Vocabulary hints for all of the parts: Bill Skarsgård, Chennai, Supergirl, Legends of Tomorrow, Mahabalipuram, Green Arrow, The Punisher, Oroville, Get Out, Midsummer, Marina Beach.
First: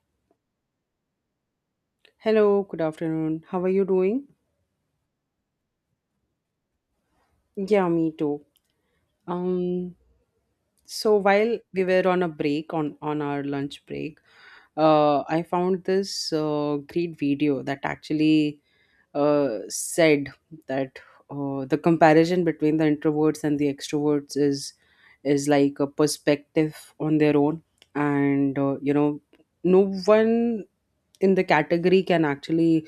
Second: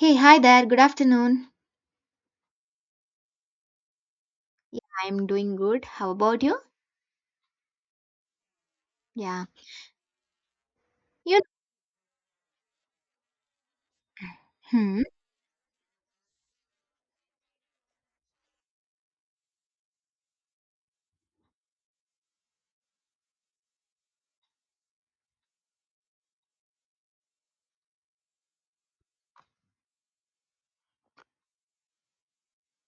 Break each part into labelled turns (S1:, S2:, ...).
S1: Hey, hi there. Good afternoon.
S2: Hello, good afternoon. How are you doing?
S1: Yeah, I'm doing good. How about you?
S2: Yeah, me too.
S1: Yeah.
S2: Um, so
S1: You
S2: while we were on a break on our lunch break,
S1: Hmm.
S2: I found this great video that actually said that the comparison between the introverts and the extroverts is like a perspective on their own, and no one in the category can actually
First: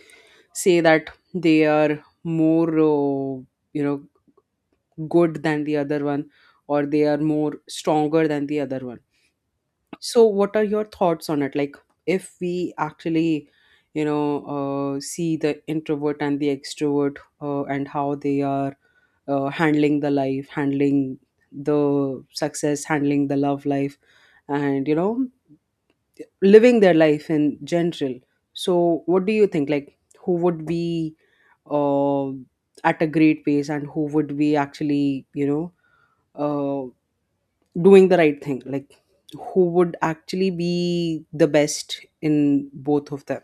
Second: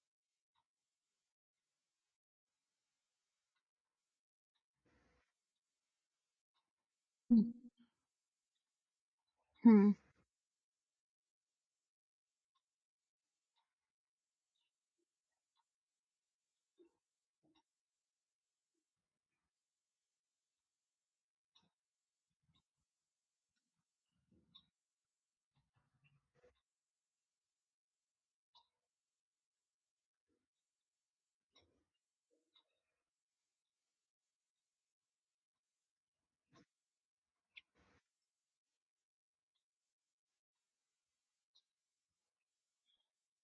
S2: say that they are more you know good than the other one, or they are more stronger than the other one.
S1: Hmm.
S2: So what are your thoughts on it? Like, if we actually you know see the introvert and the extrovert, and how they are handling the life, handling the success, handling the love life, and living their life in general. So what do you think, like who would be uh, at a great pace, and who would be actually uh, doing the right thing? Like, who would actually be the best in both of them?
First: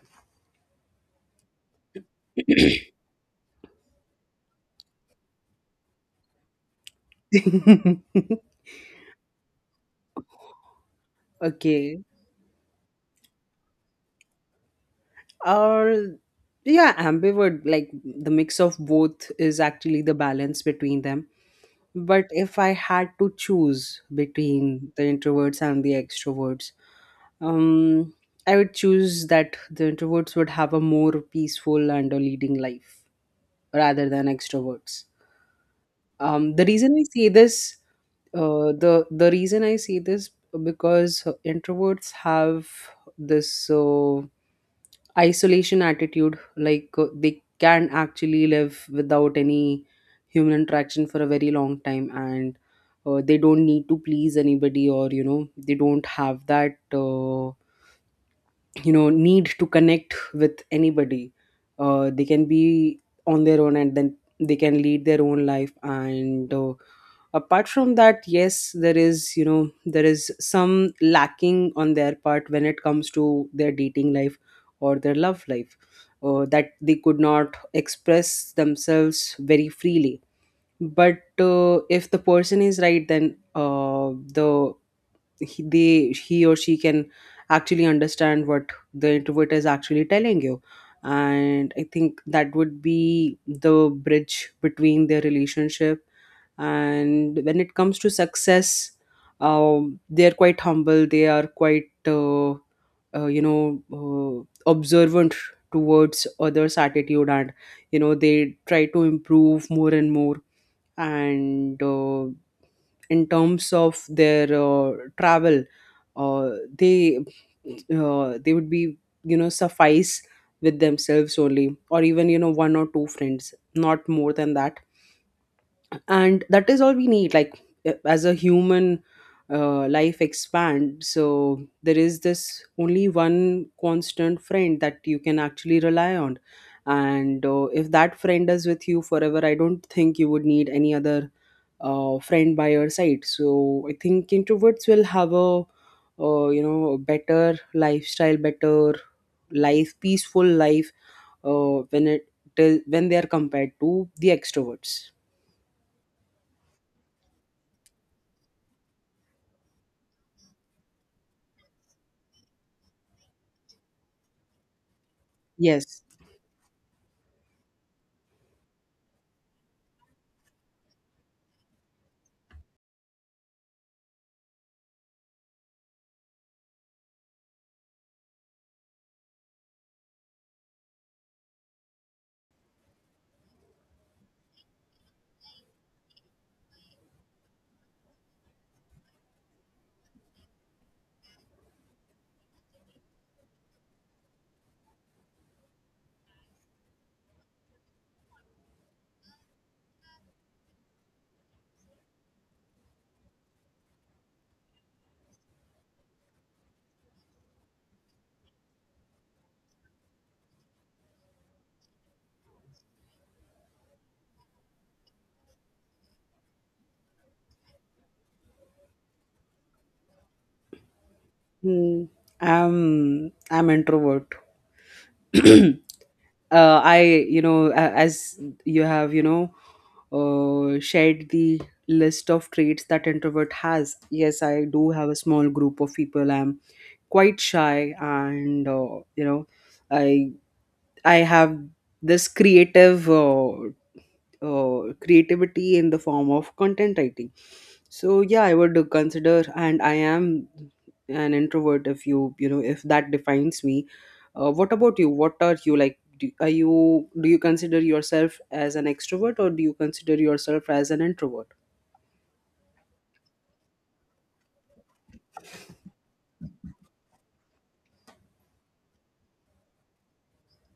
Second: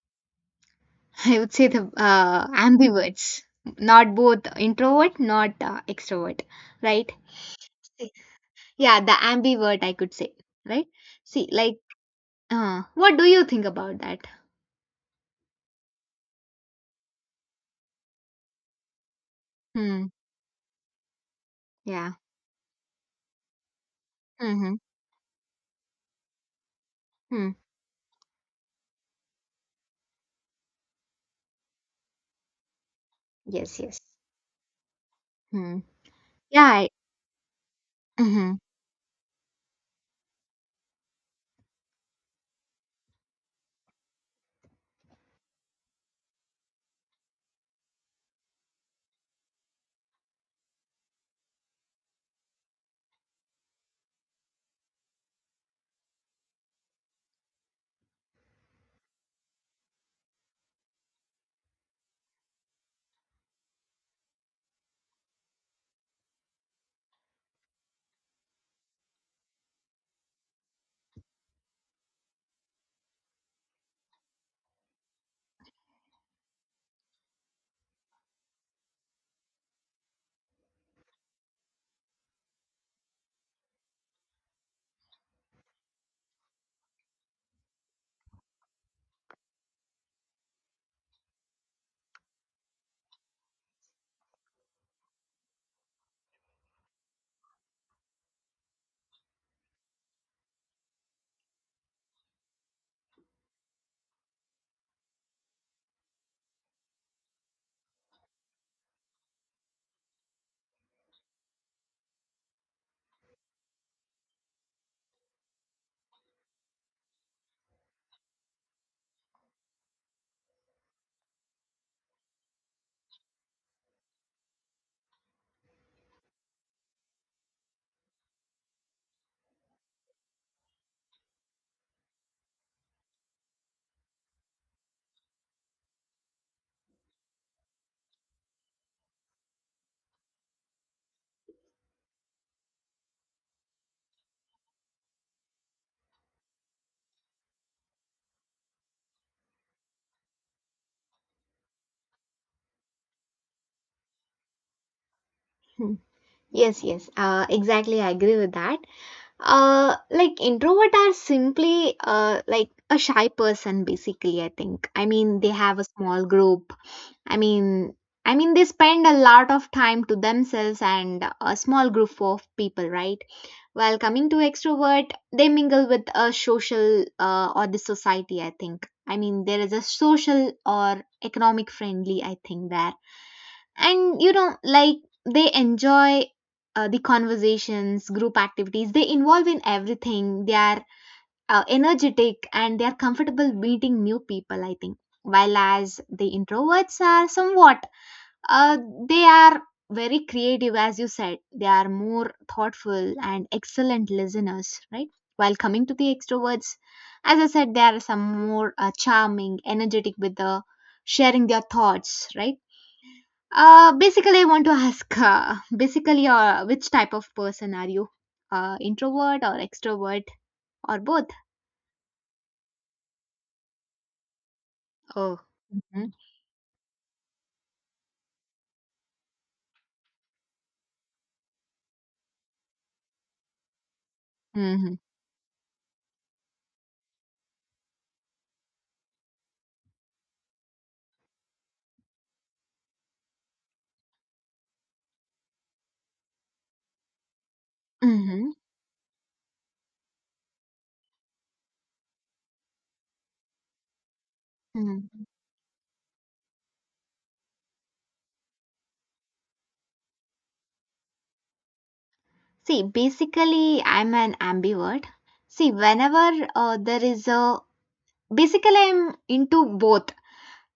S1: I would say the ambiverts, not both introvert, not extrovert, right? See, yeah, the ambivert I could say, right? See, like,
S2: Okay.
S1: what do you think about that?
S2: Or yeah, ambivert, like the mix of both is actually
S1: Hmm.
S2: the balance between them.
S1: Yeah.
S2: But if I had to choose
S1: Mm-hmm.
S2: between the introverts and the extroverts,
S1: Hmm.
S2: um I would choose that the introverts would have a more peaceful and a leading life
S1: Yes. Yes.
S2: rather than extroverts.
S1: Hmm. Yeah.
S2: The reason I say this,
S1: Mm-hmm.
S2: the reason I say this, because introverts have this isolation attitude, like they can actually live without any human interaction for a very long time, and they don't need to please anybody, or they don't have that need to connect with anybody. They can be on their own, and then they can lead their own life. And apart from that, yes, there is, there is some lacking on their part when it comes to their dating life or their love life. That they could not express themselves very freely, but if the person is right, then the he, they he or she can actually understand what the introvert is actually telling you, and I think that would be the bridge between their relationship. And when it comes to success, they are quite humble, they are quite observant towards others attitude, and they try to improve more and more. And in terms of their travel, uh, they they would be, suffice with themselves only, or even one or two friends, not more than that. And that is all we need, like, as a human, life expand, so there is this only one constant friend that you can actually rely on. And if that friend is with you forever, I don't think you would need any other friend by your side. So I think introverts will have a, a better lifestyle, better life, peaceful life, when it till when they are compared to the extroverts.
S1: Yes. Yes. Exactly. I agree with that. Like, introvert are simply like a shy person, basically, I think. I mean, they have a
S2: Yes.
S1: small group. I mean i mean they spend a lot of time to themselves and a small group of people, right? While coming to extrovert, they mingle with a social, or the society, I think. I mean, there is a social or economic friendly, I think, there. And like they enjoy the conversations, group activities, they involve in everything. They are energetic and they are comfortable meeting new people, I think. While as the introverts are somewhat, uh, they are very creative, as you said. They are more thoughtful and excellent listeners, right? While coming to the extroverts, as I said, they are some more charming, energetic, with the sharing their thoughts, right? Basically, I want to ask, basically, which type of person are you? Introvert or extrovert or both?
S2: Hmm. I'm introvert.
S1: Oh.
S2: uh, I, you know, as you have, you know, shared the list of traits that introvert has. Yes, I do
S1: Mm-hmm.
S2: have a small group of people. I'm quite shy, and you know, I I have this creative. Creativity in the form of content writing. So yeah,
S1: Mm-hmm.
S2: I would consider, and I am an introvert, if you know, if that defines me. What about you?
S1: Hmm.
S2: What are you like? Do you consider yourself as an extrovert, or do you consider yourself as an introvert?
S1: See, basically, I'm an ambivert. See, whenever there is a Basically, I'm into both.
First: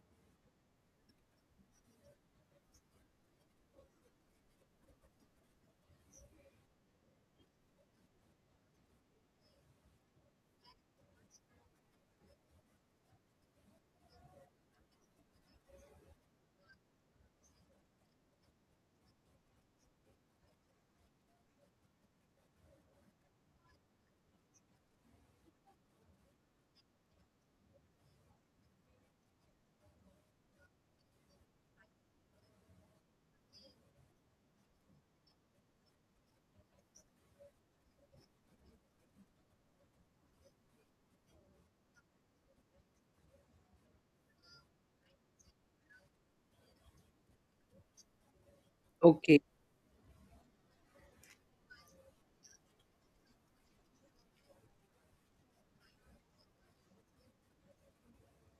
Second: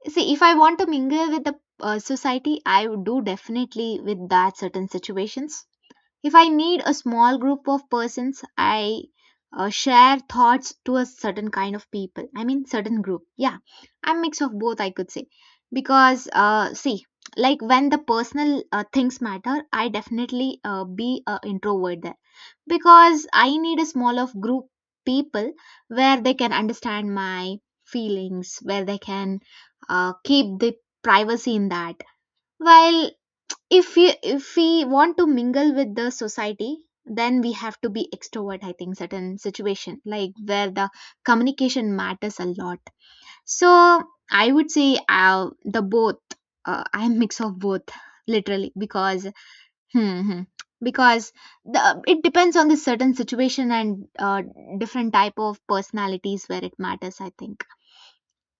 S1: See, if I want to mingle with the, society, I would do definitely with that certain situations. If I need a small group of persons, I share thoughts to a certain kind of people. I mean, certain group. Yeah, I'm mix of both, I could say. Because, see, like when the personal things matter, I definitely be a introvert there. Because I need a small of group people where they can understand my feelings, where they can keep the privacy in that. While, if we want to mingle with the society, then we have to be extrovert, I think, certain situation like where the communication matters a lot. So I would say, uh, the both. I'm mix of both, literally, because
S2: Okay.
S1: hmm, hmm, because the it depends on the certain situation and different type of personalities where it matters, I think.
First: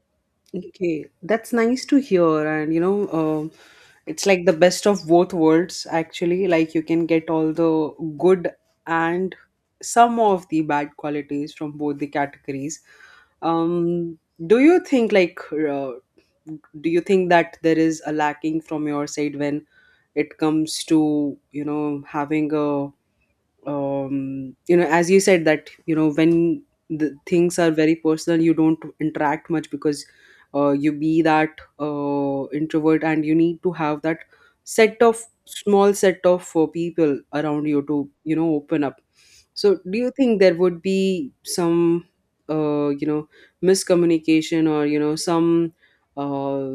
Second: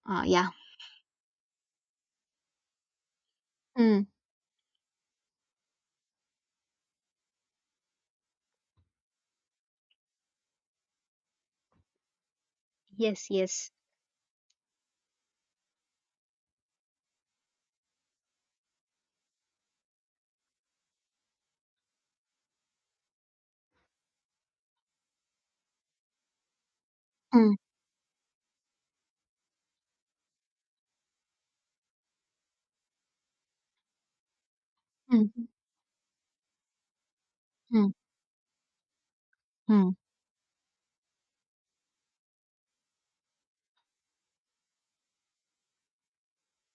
S1: Yeah.
S2: Okay, that's nice to hear. And you know,
S1: Mm,
S2: it's like the best of both worlds, actually. Like you can get all the good and some of the bad qualities from both the categories.
S1: yes, yes.
S2: Um, do you think like, do you think that there is a lacking from your side when it comes to, you know, having a, as you said, that you know, when the
S1: Mm,
S2: things are very personal, you don't interact much, because you be that introvert, and you need to have that set of
S1: mm,
S2: small set of people around you
S1: mm,
S2: to, you know, open up. So,
S1: mm,
S2: do you think there would be some uh, you know miscommunication, or you know, some uh,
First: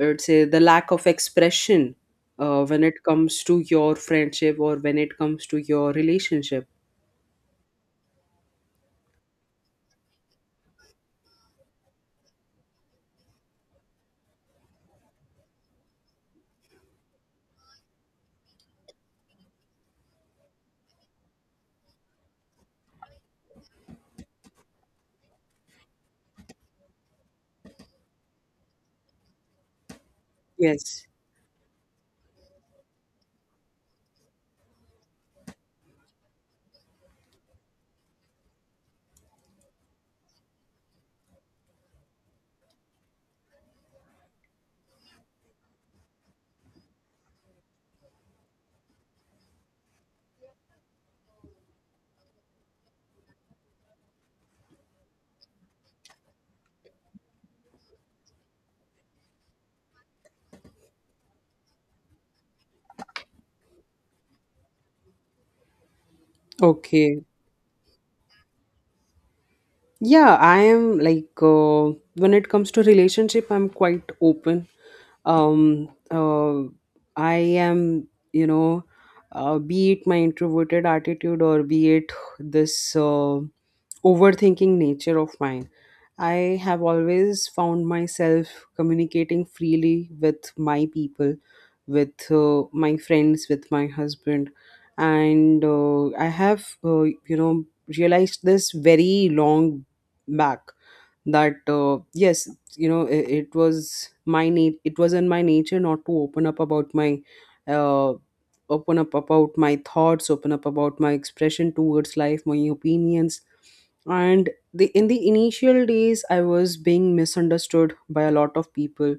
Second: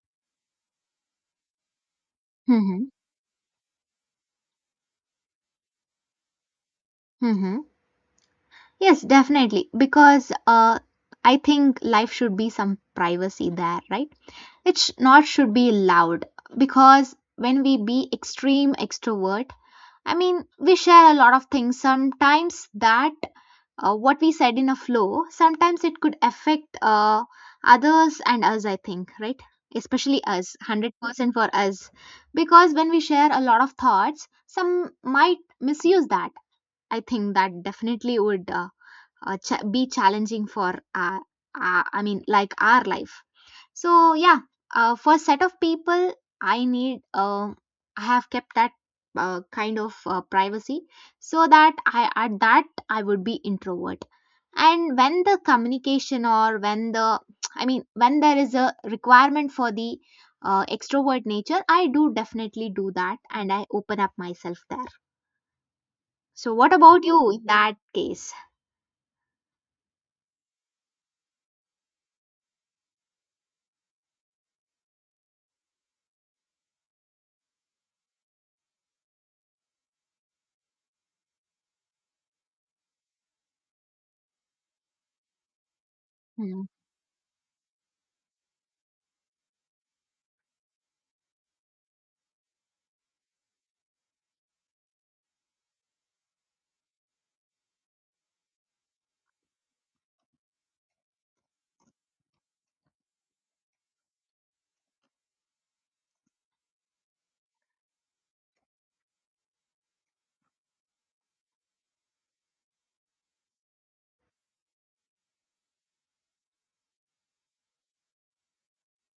S2: I would say the lack of expression, when
S1: mm,
S2: it comes to your friendship, or when it comes to your relationship?
S1: mm, mm. Yes, definitely. Because, I think life should be some privacy there, right? It not should be loud, because when we be extreme extrovert, I mean, we share a lot of things. Sometimes that, what we said in a flow, sometimes it could affect, others and us, I think, right? Especially us, hundred
S2: Yes.
S1: percent for us, because when we share a lot of thoughts, some might misuse that. I think that definitely would be challenging for our, I mean, like our life. So, yeah, for set of people, I need I have kept that kind of privacy, so that I at that I would be introvert. And when the communication or when the I mean, when there is a requirement for the extrovert nature, I do definitely do that and I open up myself there. So what about
S2: Okay.
S1: you in that case?
S2: Yeah, I am like, when it comes to relationship, I'm quite open. Um uh, i am, you know, be it my introverted attitude, or be it this overthinking nature of mine, I
S1: Hmm,
S2: have always found myself communicating freely with my people, with my friends, with my husband. And I have, you know, realized this very long back that yes, you know it was my need, it was in my nature not to open up about my uh, open up about my thoughts, open up about my expression towards life, my opinions. And the in the initial days, I was being misunderstood by a lot of people,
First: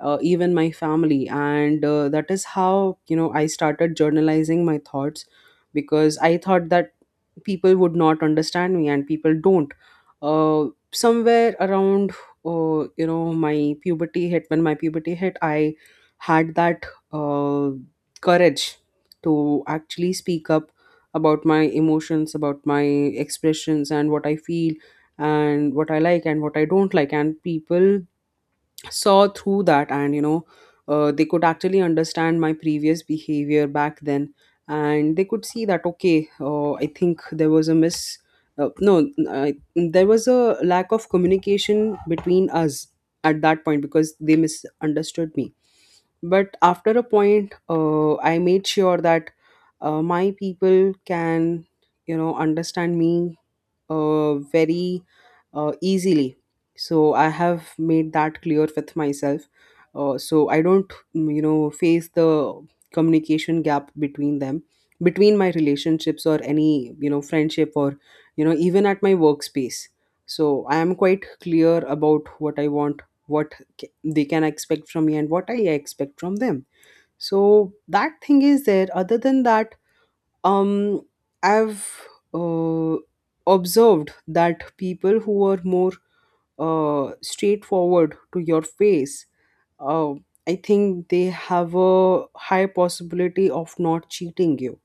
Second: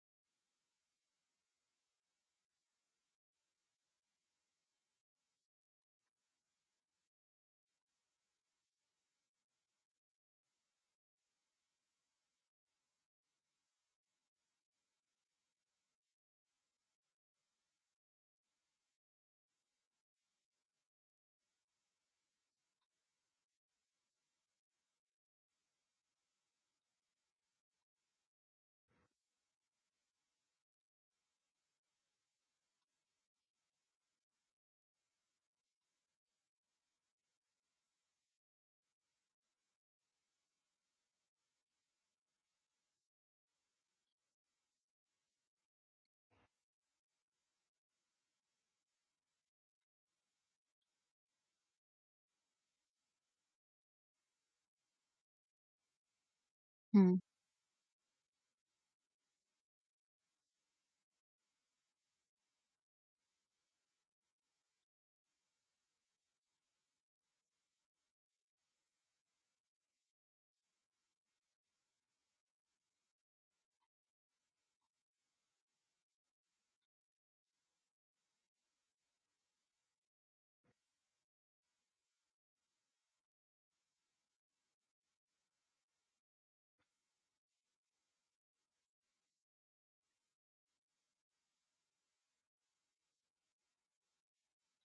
S2: even my family. And that is how, you know, I started journalizing my thoughts, because I thought that people would not understand me, and people don't. Uh, somewhere around, my puberty hit, when my puberty hit, I had that uh, courage to actually speak up about my emotions, about my expressions, and what I feel, and what I like, and what I don't like. And people saw through that, and you know, they could actually understand my previous behavior back then, and they could see that, okay, I think there was a miss no I, there was a lack of communication between us at that point, because they misunderstood me. But after a point, I made sure that my people can, you know, understand me very easily. So
S1: hmm,
S2: I have made that clear with myself. So I don't, you know, face the communication gap between them, between my relationships, or any, you know, friendship, or, you know, even at my workspace. So I am quite clear about what I want, what they can expect from me, and what I expect from them. So that thing is there. Other than that, um I've uh, observed that people who are more straightforward to your face, uh, I think they have a high possibility of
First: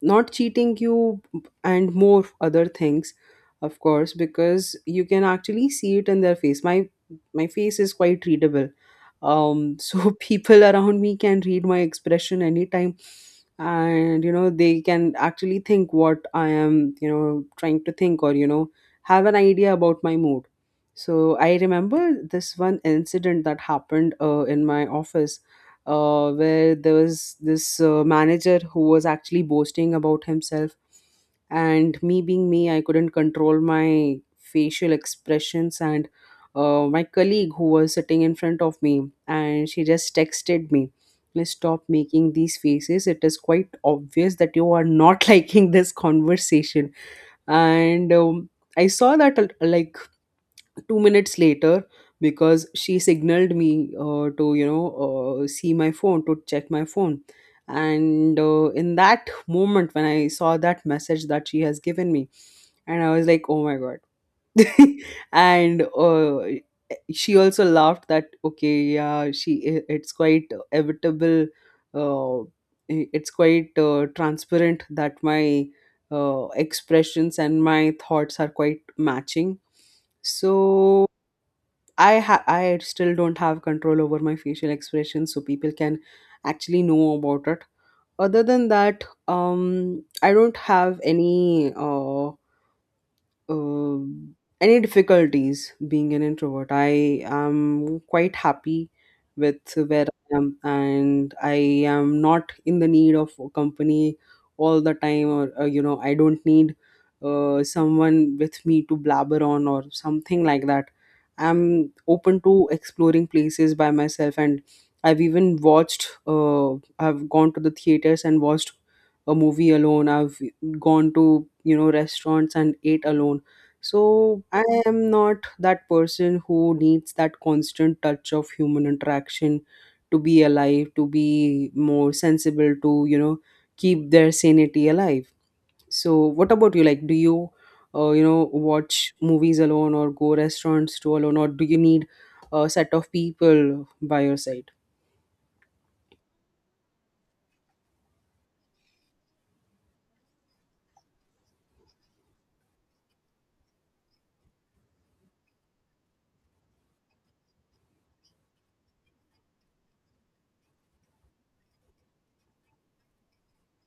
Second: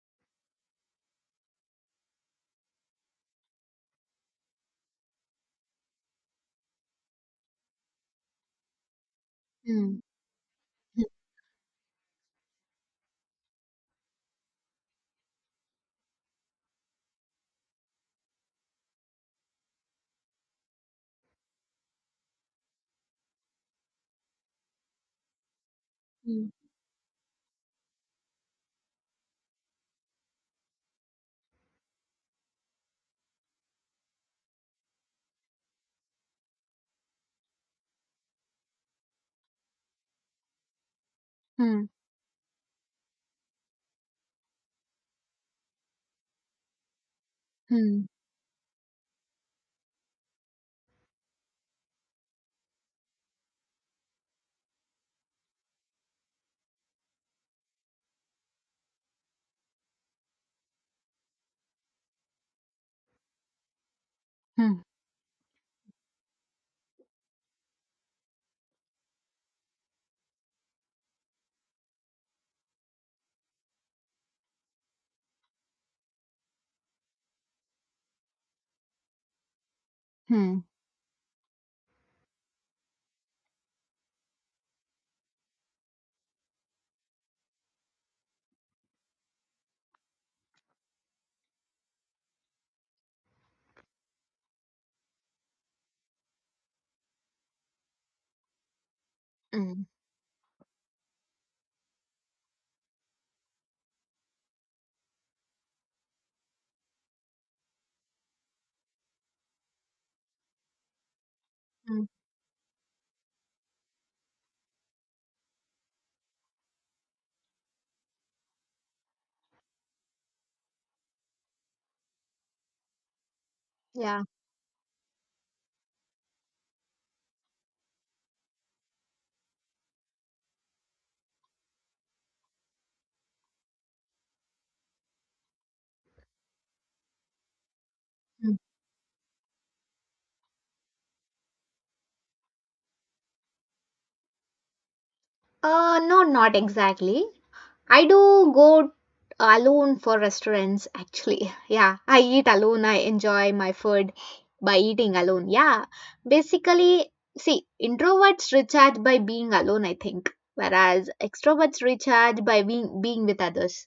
S2: not cheating you, and more other things, of course, because you can actually see it in their face. My face is quite readable.
S1: hmm. Hmm.
S2: So people around me can read my expression anytime, and you know, they can actually think what I am, you know, trying to think, or you know, have an idea about my mood. So I remember this one incident that happened in my office,
S1: Mm,
S2: where there was this manager who was actually boasting about himself, and me being me, I couldn't control my facial expressions. And my colleague who was sitting in front of me, and she just texted me, "Please stop
S1: mm,
S2: making these faces. It is quite obvious that you are not liking this conversation."
S1: mm,
S2: And I saw that like 2 minutes later, because she signaled me to, see my phone, to check my phone. And in that moment, when I saw that message that she has given me, and I was like, "Oh my god."
S1: mm,
S2: And she also laughed that, okay, yeah, it's quite evitable, uh, it's quite transparent that my expressions and my thoughts are quite matching.
S1: mm,
S2: So I still don't have control over my facial expression, so people can actually know about it. Other than that, I don't have any. Um, any difficulties being an introvert. I am quite happy with
S1: mm,
S2: where I am, and I am not in the need of company all the time, or you know, I don't need someone with me to blabber on or something like that. I'm
S1: mm.
S2: open to exploring places by myself, and I've even watched. I've gone to the theaters and watched a movie alone. I've gone to, you know, restaurants and ate alone.
S1: Yeah.
S2: So I am not that person who needs that constant touch of human interaction to be alive, to be more sensible, to, you know, keep their sanity alive. So what about you? Like, do you, you know,
S1: Mm.
S2: watch movies alone, or go restaurants to alone, or do you need a set of people by your side?
S1: No, not exactly. I do go alone for restaurants, actually. Yeah, I eat alone. I enjoy my food by eating alone. Yeah, basically, see, introverts recharge by being alone, I think, whereas extroverts recharge by being with others.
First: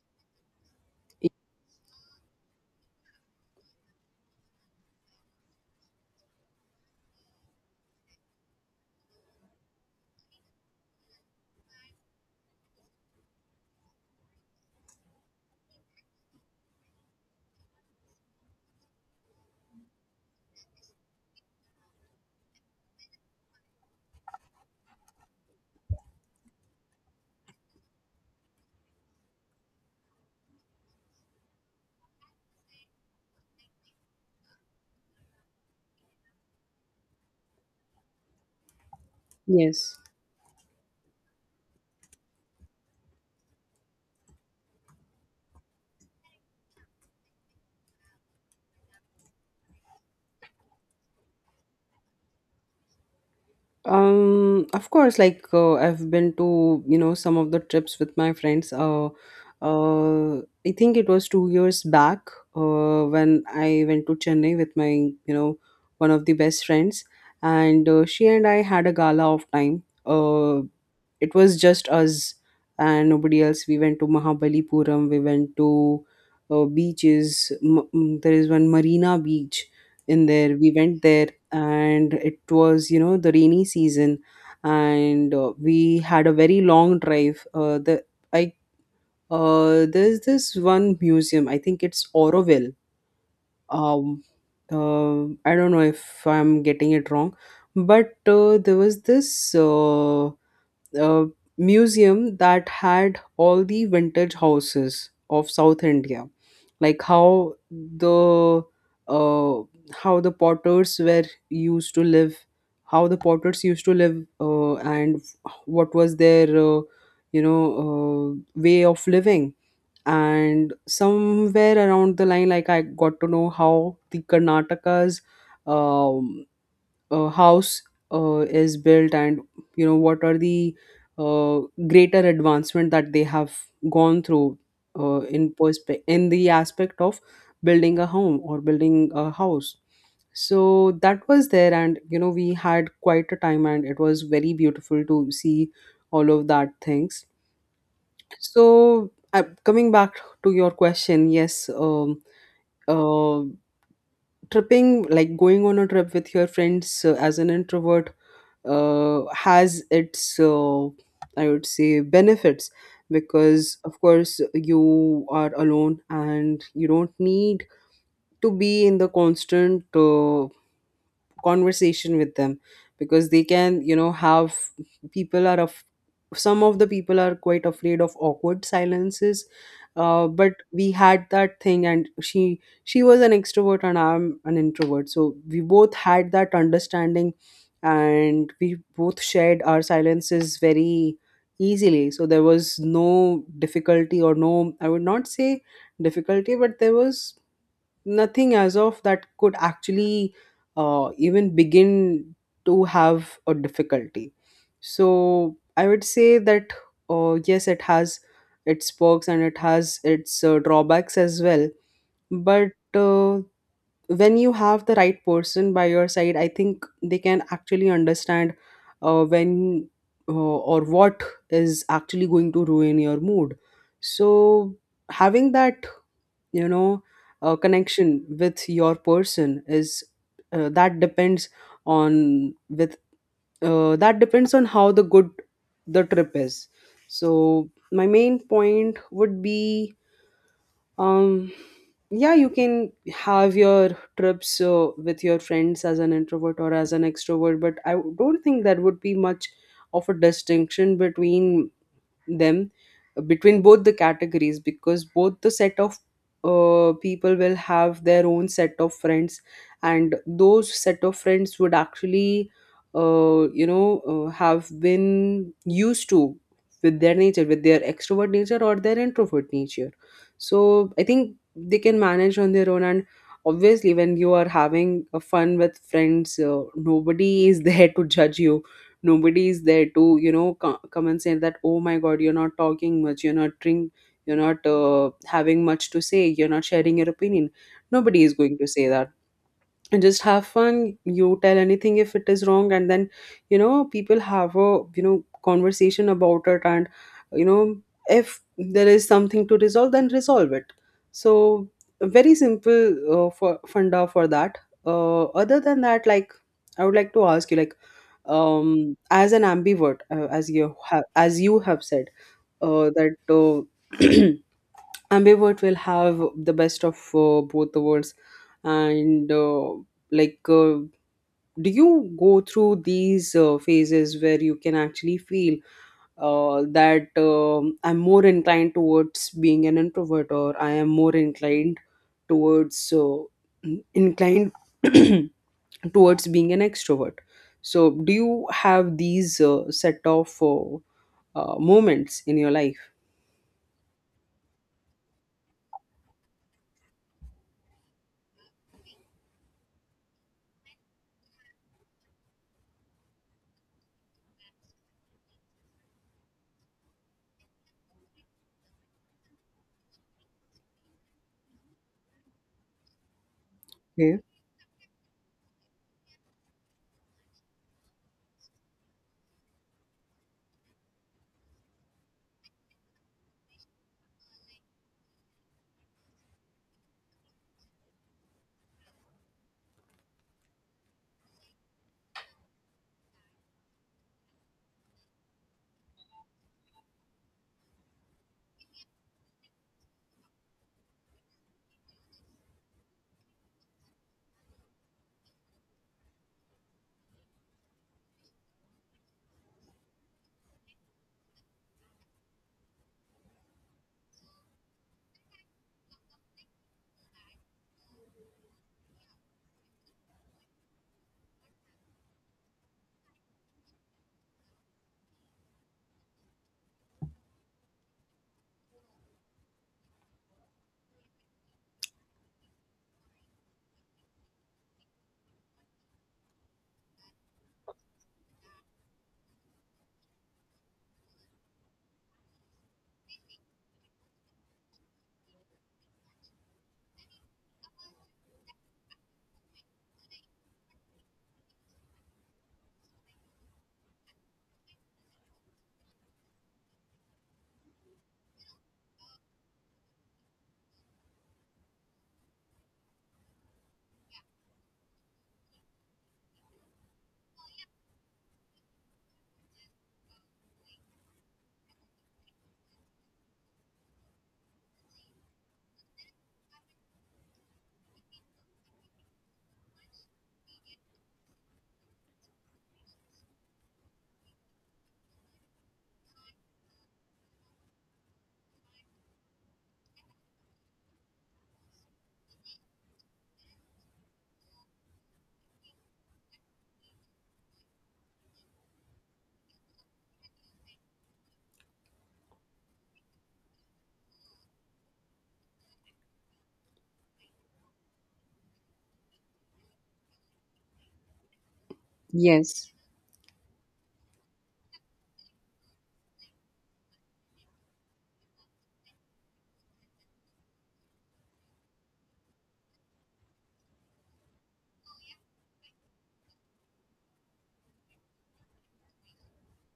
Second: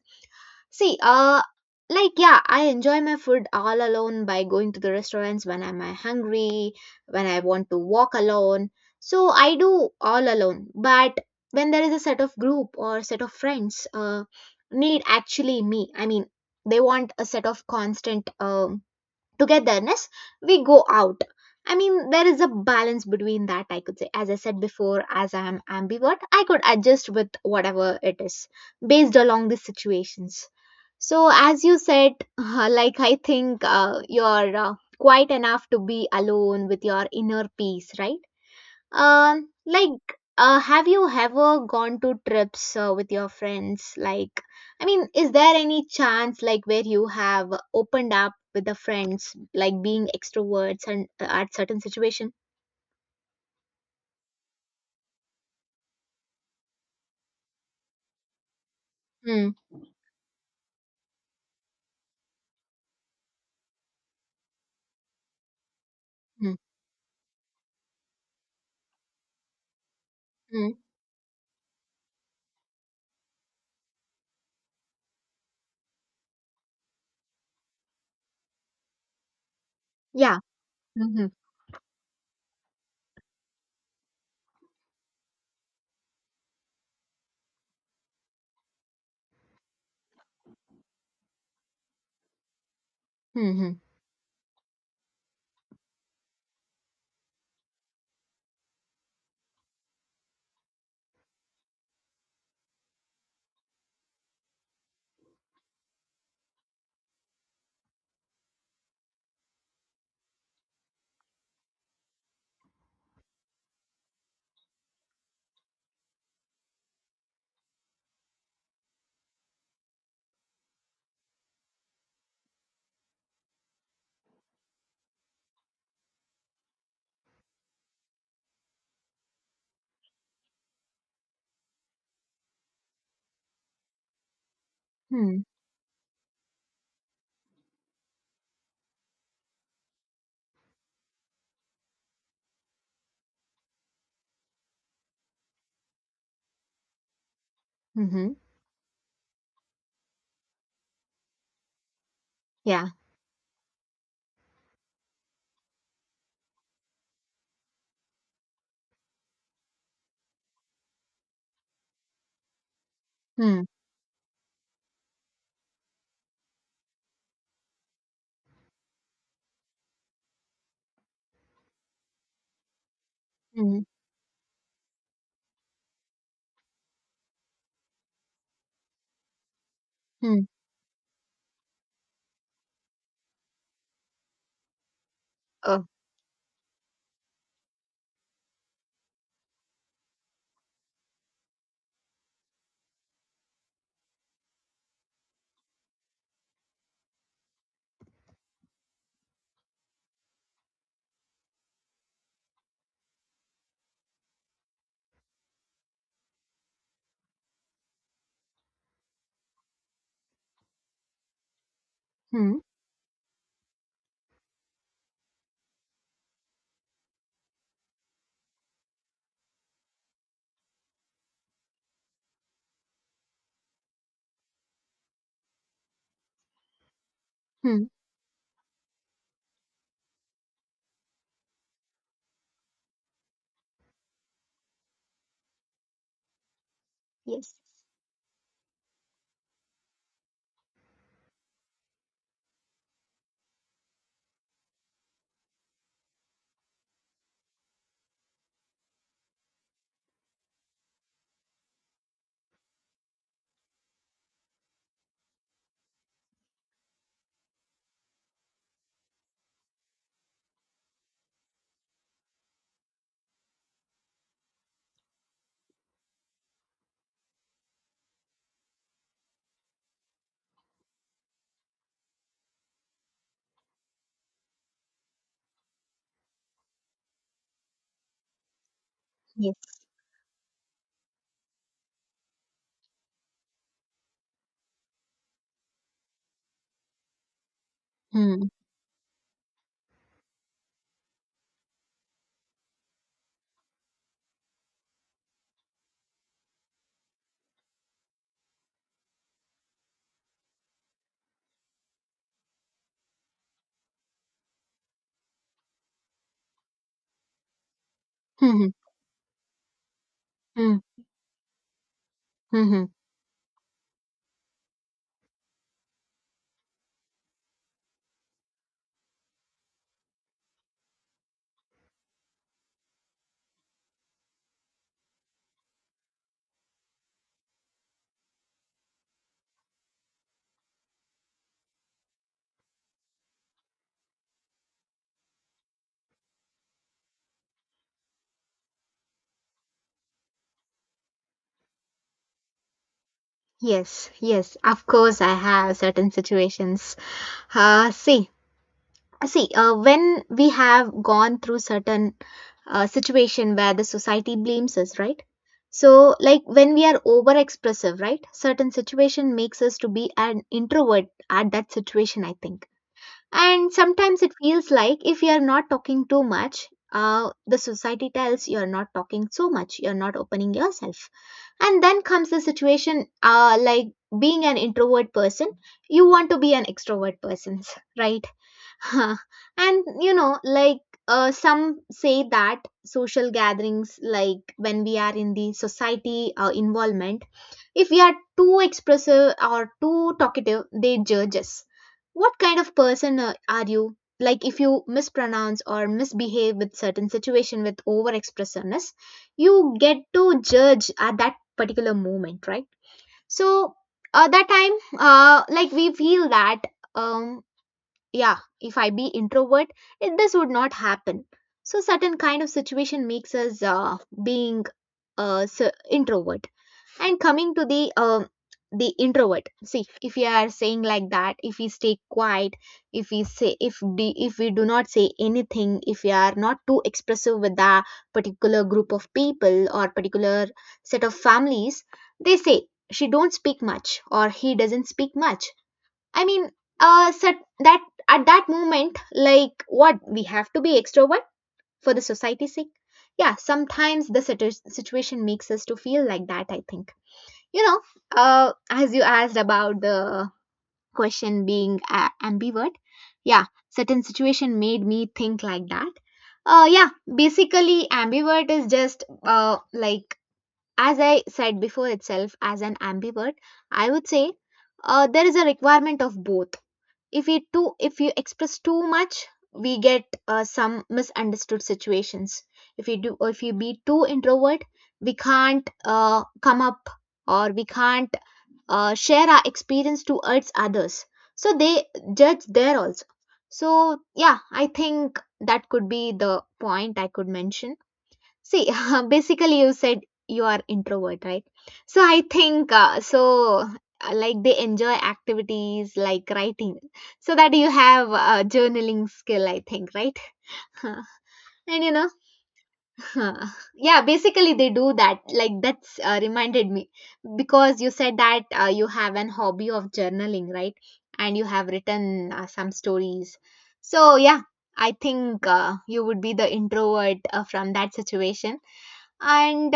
S1: See, like, yeah, I enjoy my food all alone by going to the restaurants when I'm hungry, when I want to walk alone. So I do all alone. But when there is a set of group or set of friends, need actually me. I mean, they want a set of constant, togetherness. We go out. I mean, there is a balance between that, I could say. As I said before, as I am ambivert, I could adjust with whatever it is based along the situations. So, as you said, like I think you're quite enough to be alone with your inner peace, right?
S2: Yes.
S1: Like, have you ever gone to trips with your friends? Like, I mean, is there any chance like where you have opened up with the friends, like being extroverts and, at certain situation?
S2: Of course, like, I've been to, you know, some of the trips with my friends.
S1: Hmm.
S2: Uh, I think it was 2 years back when I went to Chennai with my, one of the
S1: Hmm.
S2: best friends, and she and I had a gala of time.
S1: Hmm.
S2: It was just us and nobody else. We went to Mahabalipuram. We went to beaches. There is one Marina Beach in
S1: Yeah.
S2: there. We went
S1: Hmm.
S2: there, and it was, you know, the rainy season, and we had a very long drive i there's this one museum, I think it's Oroville.
S1: Hmm. Hmm.
S2: um uh, I don't know if I'm getting it wrong, but there was this uh, museum that had all the vintage houses of South India, like uh, how the potters were used to live, how the potters used to live, and what was their you know way of living. And somewhere around the line, like I got to know how the Karnataka's um, house is built, and you know what are the uh, greater advancement that they have gone through
S1: Hmm.
S2: in in the aspect of building a home or building a house. So that was there, and you know, we had quite a time, and it was very beautiful to see all of that things.
S1: Hmm.
S2: So coming back to your question, yes.
S1: Yeah.
S2: Uh, Tripping, like going on a trip with your friends as an introvert has its I would say benefits,
S1: Hmm.
S2: because of course you are alone and you don't need to be in the constant conversation with them, because they
S1: Hmm.
S2: can, you know, have people are of some of the people are quite afraid of awkward silences.
S1: Hmm.
S2: But we had that thing, and she was an extrovert and I'm an introvert, so we
S1: Oh.
S2: both had that understanding, and we both shared our silences very easily. So there was no difficulty, or no, I would not say difficulty, but there was nothing as of that could actually even begin to have a difficulty. So I would say that yes, it has its perks and it has its drawbacks as well,
S1: Hmm.
S2: but when you have the right person by your side, I think they can actually understand when uh, or what is actually going to ruin your mood. So having that, you know
S1: Hmm.
S2: connection with your person is uh, that depends on with that depends on how the good the trip is.
S1: Yes.
S2: So my main point would be um yeah, you can have your trips with your friends as an introvert or as an extrovert, but I don't think that would be much of a distinction between them between both the categories, because both the set of people will have their own set of friends, and those set of friends would actually you know have been used to with their nature, with their extrovert nature or their introvert nature. So I think they can manage on their own, and obviously when you are having a fun with friends, nobody is there to judge you. Nobody
S1: Yes.
S2: is there to, you know, come and say that, oh my god, you're not talking much, you're not drink, you're not having much to say, you're not sharing your opinion. Nobody is
S1: Hmm.
S2: going to say that. And just have fun. You tell anything if it is wrong, and then you know people have a, you know, conversation about it, and you know, if there is something to resolve, then resolve it. So very simple for funda for that. Other than that, like, I would like to ask you, like, as an ambivert,
S1: Hmm.
S2: as you have said
S1: Hmm, hmm.
S2: that ambivert will have the best of both the worlds, and like do you go through these phases where you can actually feel that I'm more inclined towards being an introvert, or I am more inclined towards inclined towards being an extrovert. So, do you have these set of moments in your life?
S1: Yes, yes, of course I have certain situations. Uh, see, see, when we have gone through certain situation where the society blames us, right? So, like when we are over expressive, right? Certain situation makes us to be an introvert at that situation, I think. And
S2: Okay.
S1: sometimes it feels like if you are not talking too much, the society tells you are not talking so much, you are not opening yourself, and then comes the situation, like being an introvert person, you want to be an extrovert person, right? Huh. And like some say that social gatherings, like when we are in the society, involvement, if we are too expressive or too talkative, they judge us. What kind of person are you? Like, if you mispronounce or misbehave with certain situation with over expressiveness, you get to judge at that particular moment, right? So at that time, like we feel that. Um, yeah, if I be introvert, this would not happen. So certain kind of situation makes us being introvert. And coming to the, introvert, see, if we are saying like that, if we stay quiet, if we do not say anything, if we are not too expressive with a particular group of people or particular set of families, they say, she don't speak much or he doesn't speak much, I mean, sat that at that moment, like what we have to be extrovert for the society's sake. Yeah, sometimes the situation makes us to feel like that, I think. you know, as you asked about the question being ambivert, yeah, certain situation made me think like that. Yeah, basically, ambivert is just like, as I said before itself, as an ambivert, I would say, there is a requirement of both. If you express too much, we get some misunderstood situations. If you be too introvert, we can't come up, or we can't share our experience towards others, so they judge there also. So, yeah, I think that could be the point I could mention. See, basically, you said you are introvert, right? So I think, so, like, they enjoy activities like writing, so that you have a journaling skill, I think, right? and you know,
S2: Yes.
S1: yeah, basically they do that. Like, that's reminded me, because you said that you have an hobby of journaling, right? And you have written some stories. So yeah, I think you would be the introvert from that situation. And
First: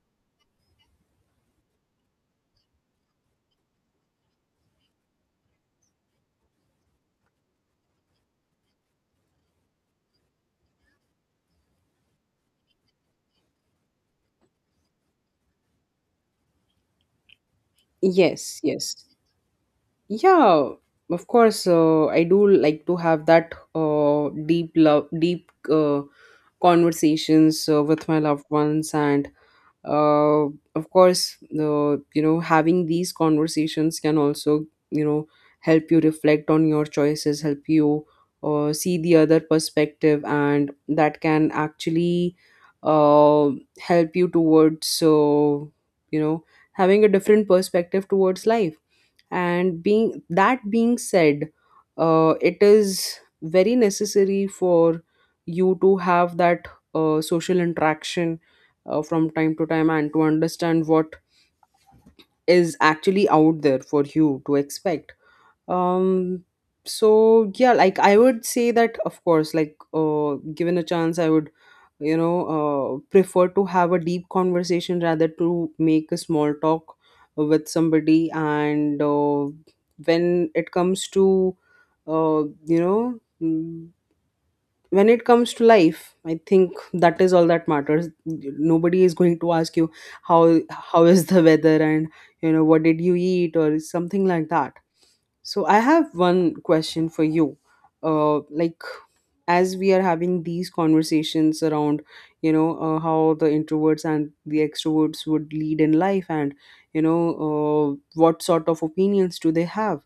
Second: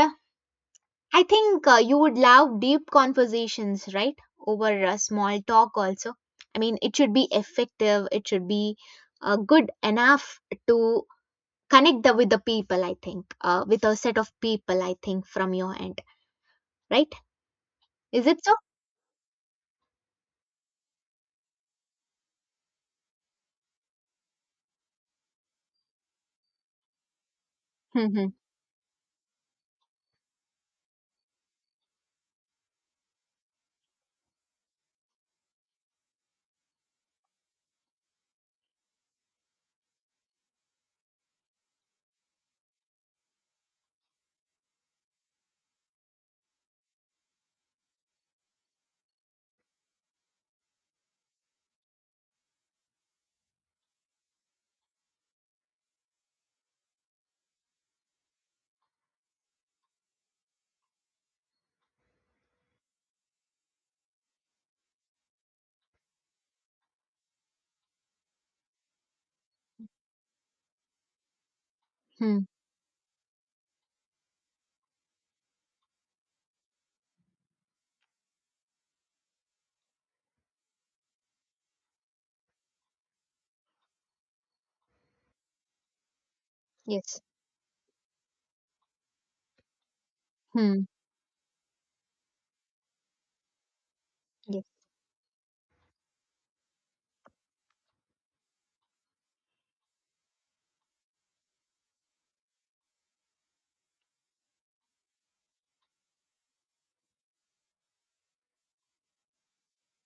S1: I think you would love deep conversations, right? Over small talk, also. I mean, it should be effective, it should be good enough to connect with the people, I think, with a set of people, I think, from your end, right? Is it so?
S2: Yes, yes. Yeah, of course, I do like to have that deep love, deep conversations with my
S1: Mm-hmm.
S2: loved ones, and uh, of course you know, having these conversations can also, you know, help you reflect on your choices, help you see the other perspective, and that can actually uh, help you towards. So you know, having a different perspective towards life, and being that, being said, it is very necessary for you to have that social interaction from time to time, and to understand what is actually out there for you to expect. um so yeah, like I would say that of course, like, given a chance, I would, you know,
S1: Hmm.
S2: prefer to have a deep conversation rather to make a small talk with somebody. And when it comes to uh, you know mm, when it comes to life, I think
S1: Yes.
S2: that is all that matters. Nobody is going to ask you how
S1: Hmm.
S2: how is the weather, and you know, what did you eat or something like
S1: Yes.
S2: that. So I have one question for you. Like, as we are having these conversations around, you know, how the introverts and the extroverts would lead in life, and you know, what sort of opinions do they have?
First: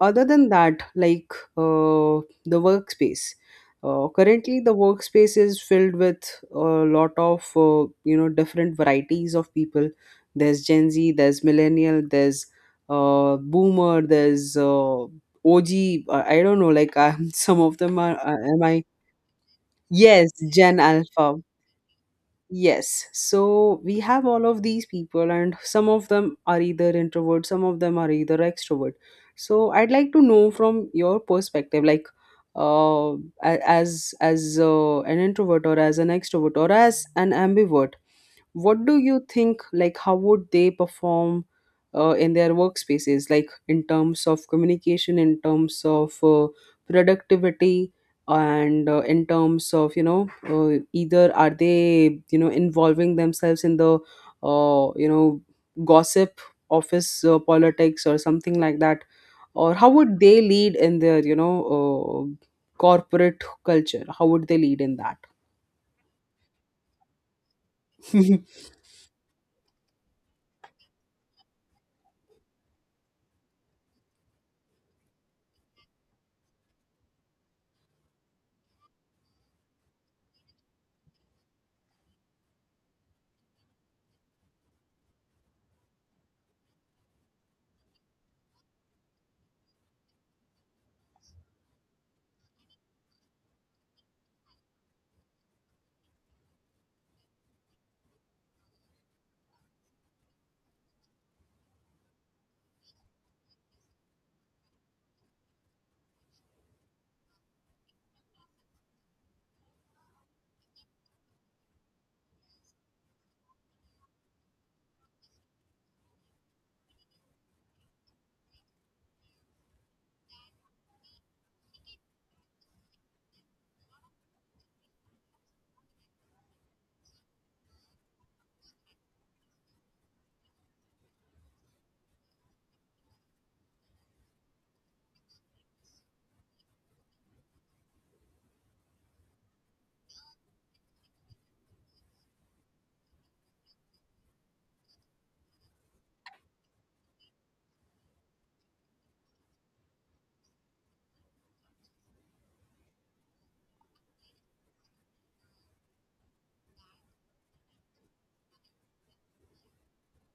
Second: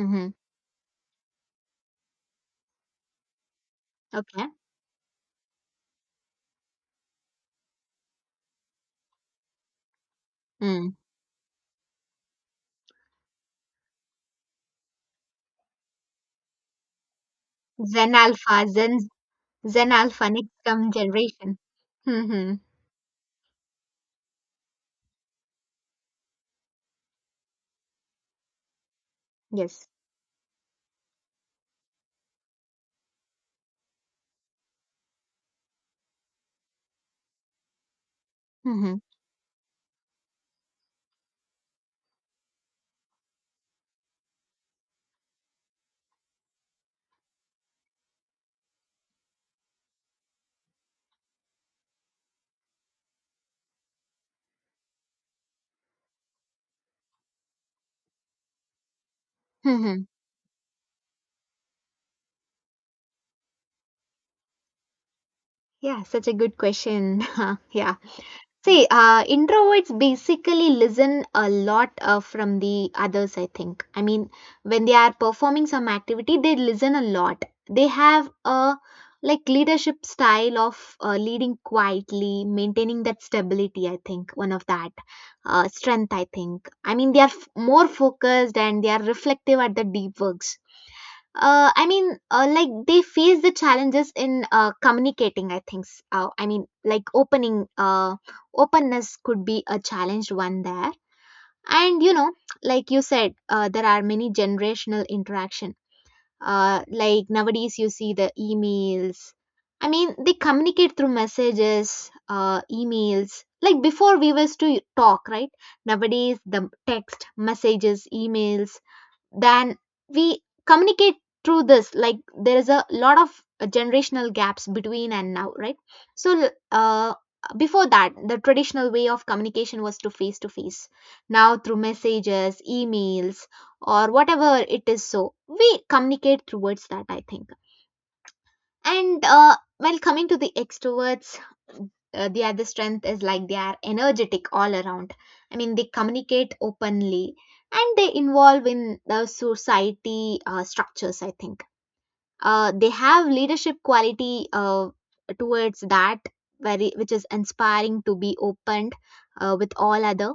S2: Other than that, like, the workspace,
S1: Okay.
S2: currently the workspace is filled with a lot of you know, different varieties of people. There's
S1: Hmm.
S2: Gen Z, there's millennial, there's boomer, there's OG. I don't know, like, some of them
S1: Zen
S2: are am
S1: Alpha,
S2: I
S1: Zen Alpha,
S2: yes,
S1: next
S2: Gen
S1: come
S2: Alpha.
S1: generation. Mm-hmm.
S2: Yes. So we have all of these people, and some of them are either introvert, some of them are either extrovert. So
S1: Yes.
S2: I'd like to know from your perspective, like, uh, a- as an introvert, or as an extrovert, or as an ambivert, what
S1: Mm-hmm.
S2: do you think? Like, how would they perform in their workspaces? Like, in terms of communication, in terms of productivity, and in terms of you know either are they, you know, involving themselves in the you know, gossip, office politics or something like that, or how
S1: Mm-hmm.
S2: would they lead in their, you know, uh, corporate culture, how would they lead in that?
S1: Yeah, such a good question. Yeah. See, introverts basically listen a lot from the others, I think. I mean, when they are performing some activity, they listen a lot. They have a like leadership style of leading quietly, maintaining that stability, I think, one of that strength, I think. I mean, they are more focused and they are reflective at the deep works. I mean, like they face the challenges in communicating, I think. I mean, like openness could be a challenged one there. And like you said, there are many generational interaction. Like nowadays, you see the emails. I mean, they communicate through messages, emails. Like before, we was to talk, right? Nowadays, the text, messages, emails, then we communicate through this. Like, there is a lot of generational gaps between and now, right? So before that, the traditional way of communication was to face to face. Now through messages, emails, or whatever it is, so we communicate towards that, I think. And while coming to the extroverts, the other strength is, like they are energetic all around. I mean, they communicate openly and they involve in the society structures, I think. They have leadership quality towards that, very which is inspiring to be opened with all other,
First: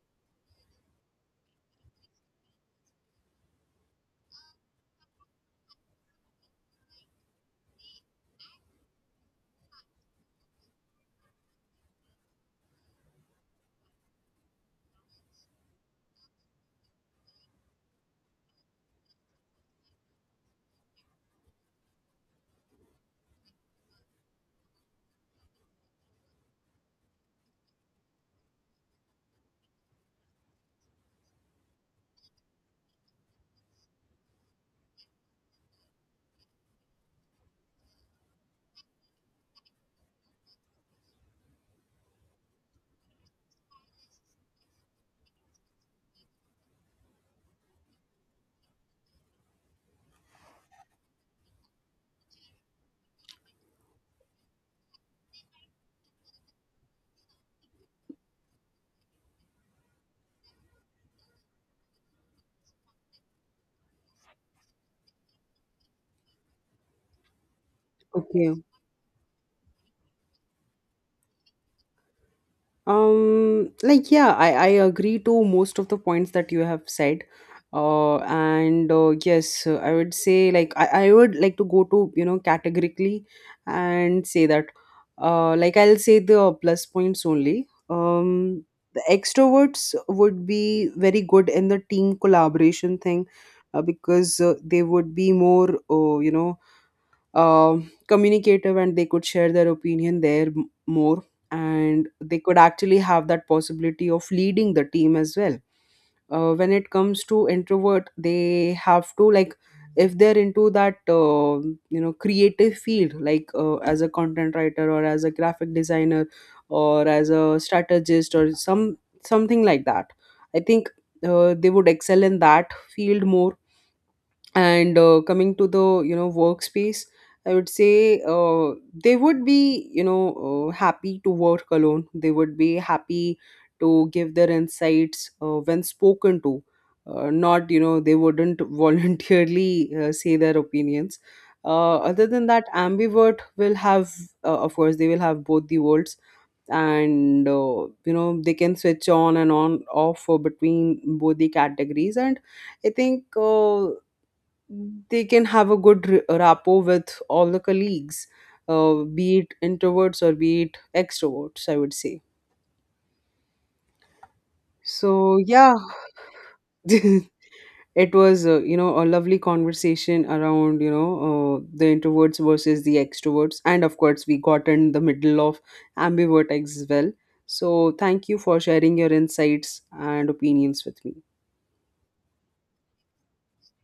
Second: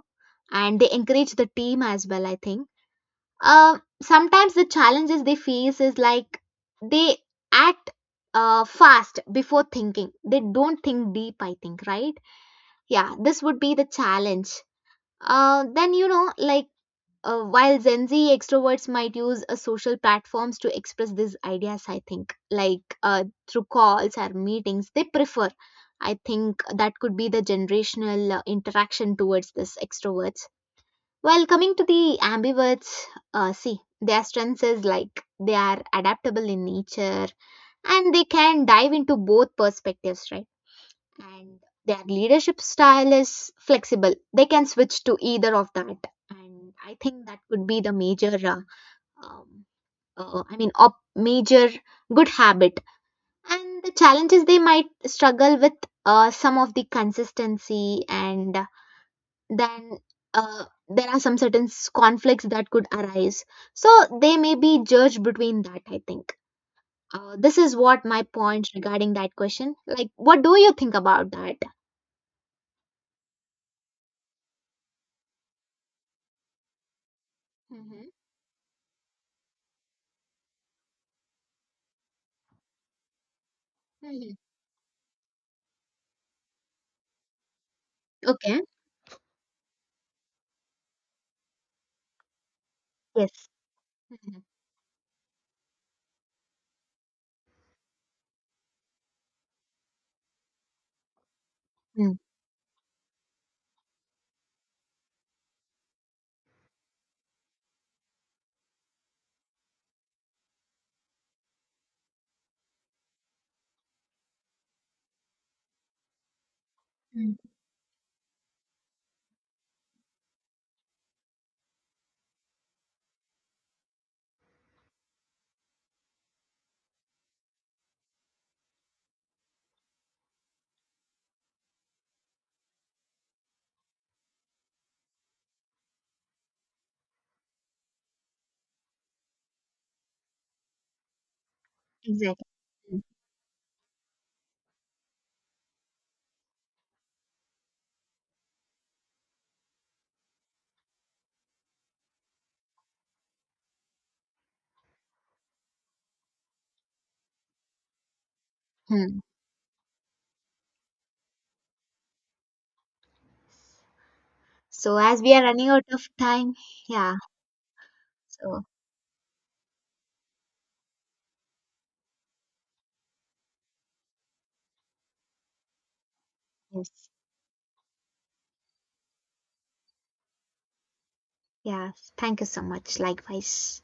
S1: and they encourage the team as well, I think. Sometimes the challenges they face is like they act fast before thinking. They don't think deep, I think, right? Yeah, this would be the challenge. Then, like while Gen Z extroverts might use social platforms to express these ideas, I think, like through calls or meetings, they prefer. I think that could be the generational interaction towards this extroverts. While coming to the ambiverts, see, their strengths is, like they are adaptable in nature, and they can dive into both perspectives, right? And their leadership style is flexible. They can switch to either of that, and I think that would be the major, um, I mean, major good habit. And the challenges they might struggle with some of the consistency, and then there are some certain conflicts that could arise. So they may be judged between that, I think. This is what my
S2: Okay.
S1: point regarding that question. Like, what do you think about that?
S2: Like, yeah, I agree to most of the points that you have said,
S1: Hmm.
S2: and yes, I would say, like, I would like to go to, you know, categorically and say that like, I'll say the plus points only.
S1: Okay.
S2: The extroverts would be very good in the team collaboration thing,
S1: Yes.
S2: because
S1: Mhm.
S2: they would be more, you know, uh, communicative, and they could share their opinion there, more, and
S1: Mm.
S2: they could actually have that possibility of leading the team as well. When it comes to introvert, they have to, like, if they're into that you know, creative field, like as a content writer, or as a graphic designer, or as
S1: Mm.
S2: a strategist, or some something like that, I think they would excel in that field more. And coming to the, you know, workspace, I would say they would be, you know, happy to work alone, they would be happy to give their insights when spoken to. Not, you know, they wouldn't voluntarily say their opinions. Other
S1: Exactly.
S2: than that,
S1: Mm.
S2: ambivert will have, of course, they will have both the worlds, and you know, they can switch on and on off between both the categories. And I think they can have a good rapport with all the colleagues,
S1: Mm.
S2: be it introverts or be it extroverts, I would say.
S1: So, as we
S2: So,
S1: are running
S2: yeah,
S1: out of time, yeah.
S2: it was,
S1: So,
S2: you know, a lovely conversation around, you know, the introverts versus the extroverts. And of course, we got in the middle of ambivert as
S1: yes.
S2: well. So, thank you for sharing your insights and opinions with me.
S1: Yeah. Thank you so much. Likewise.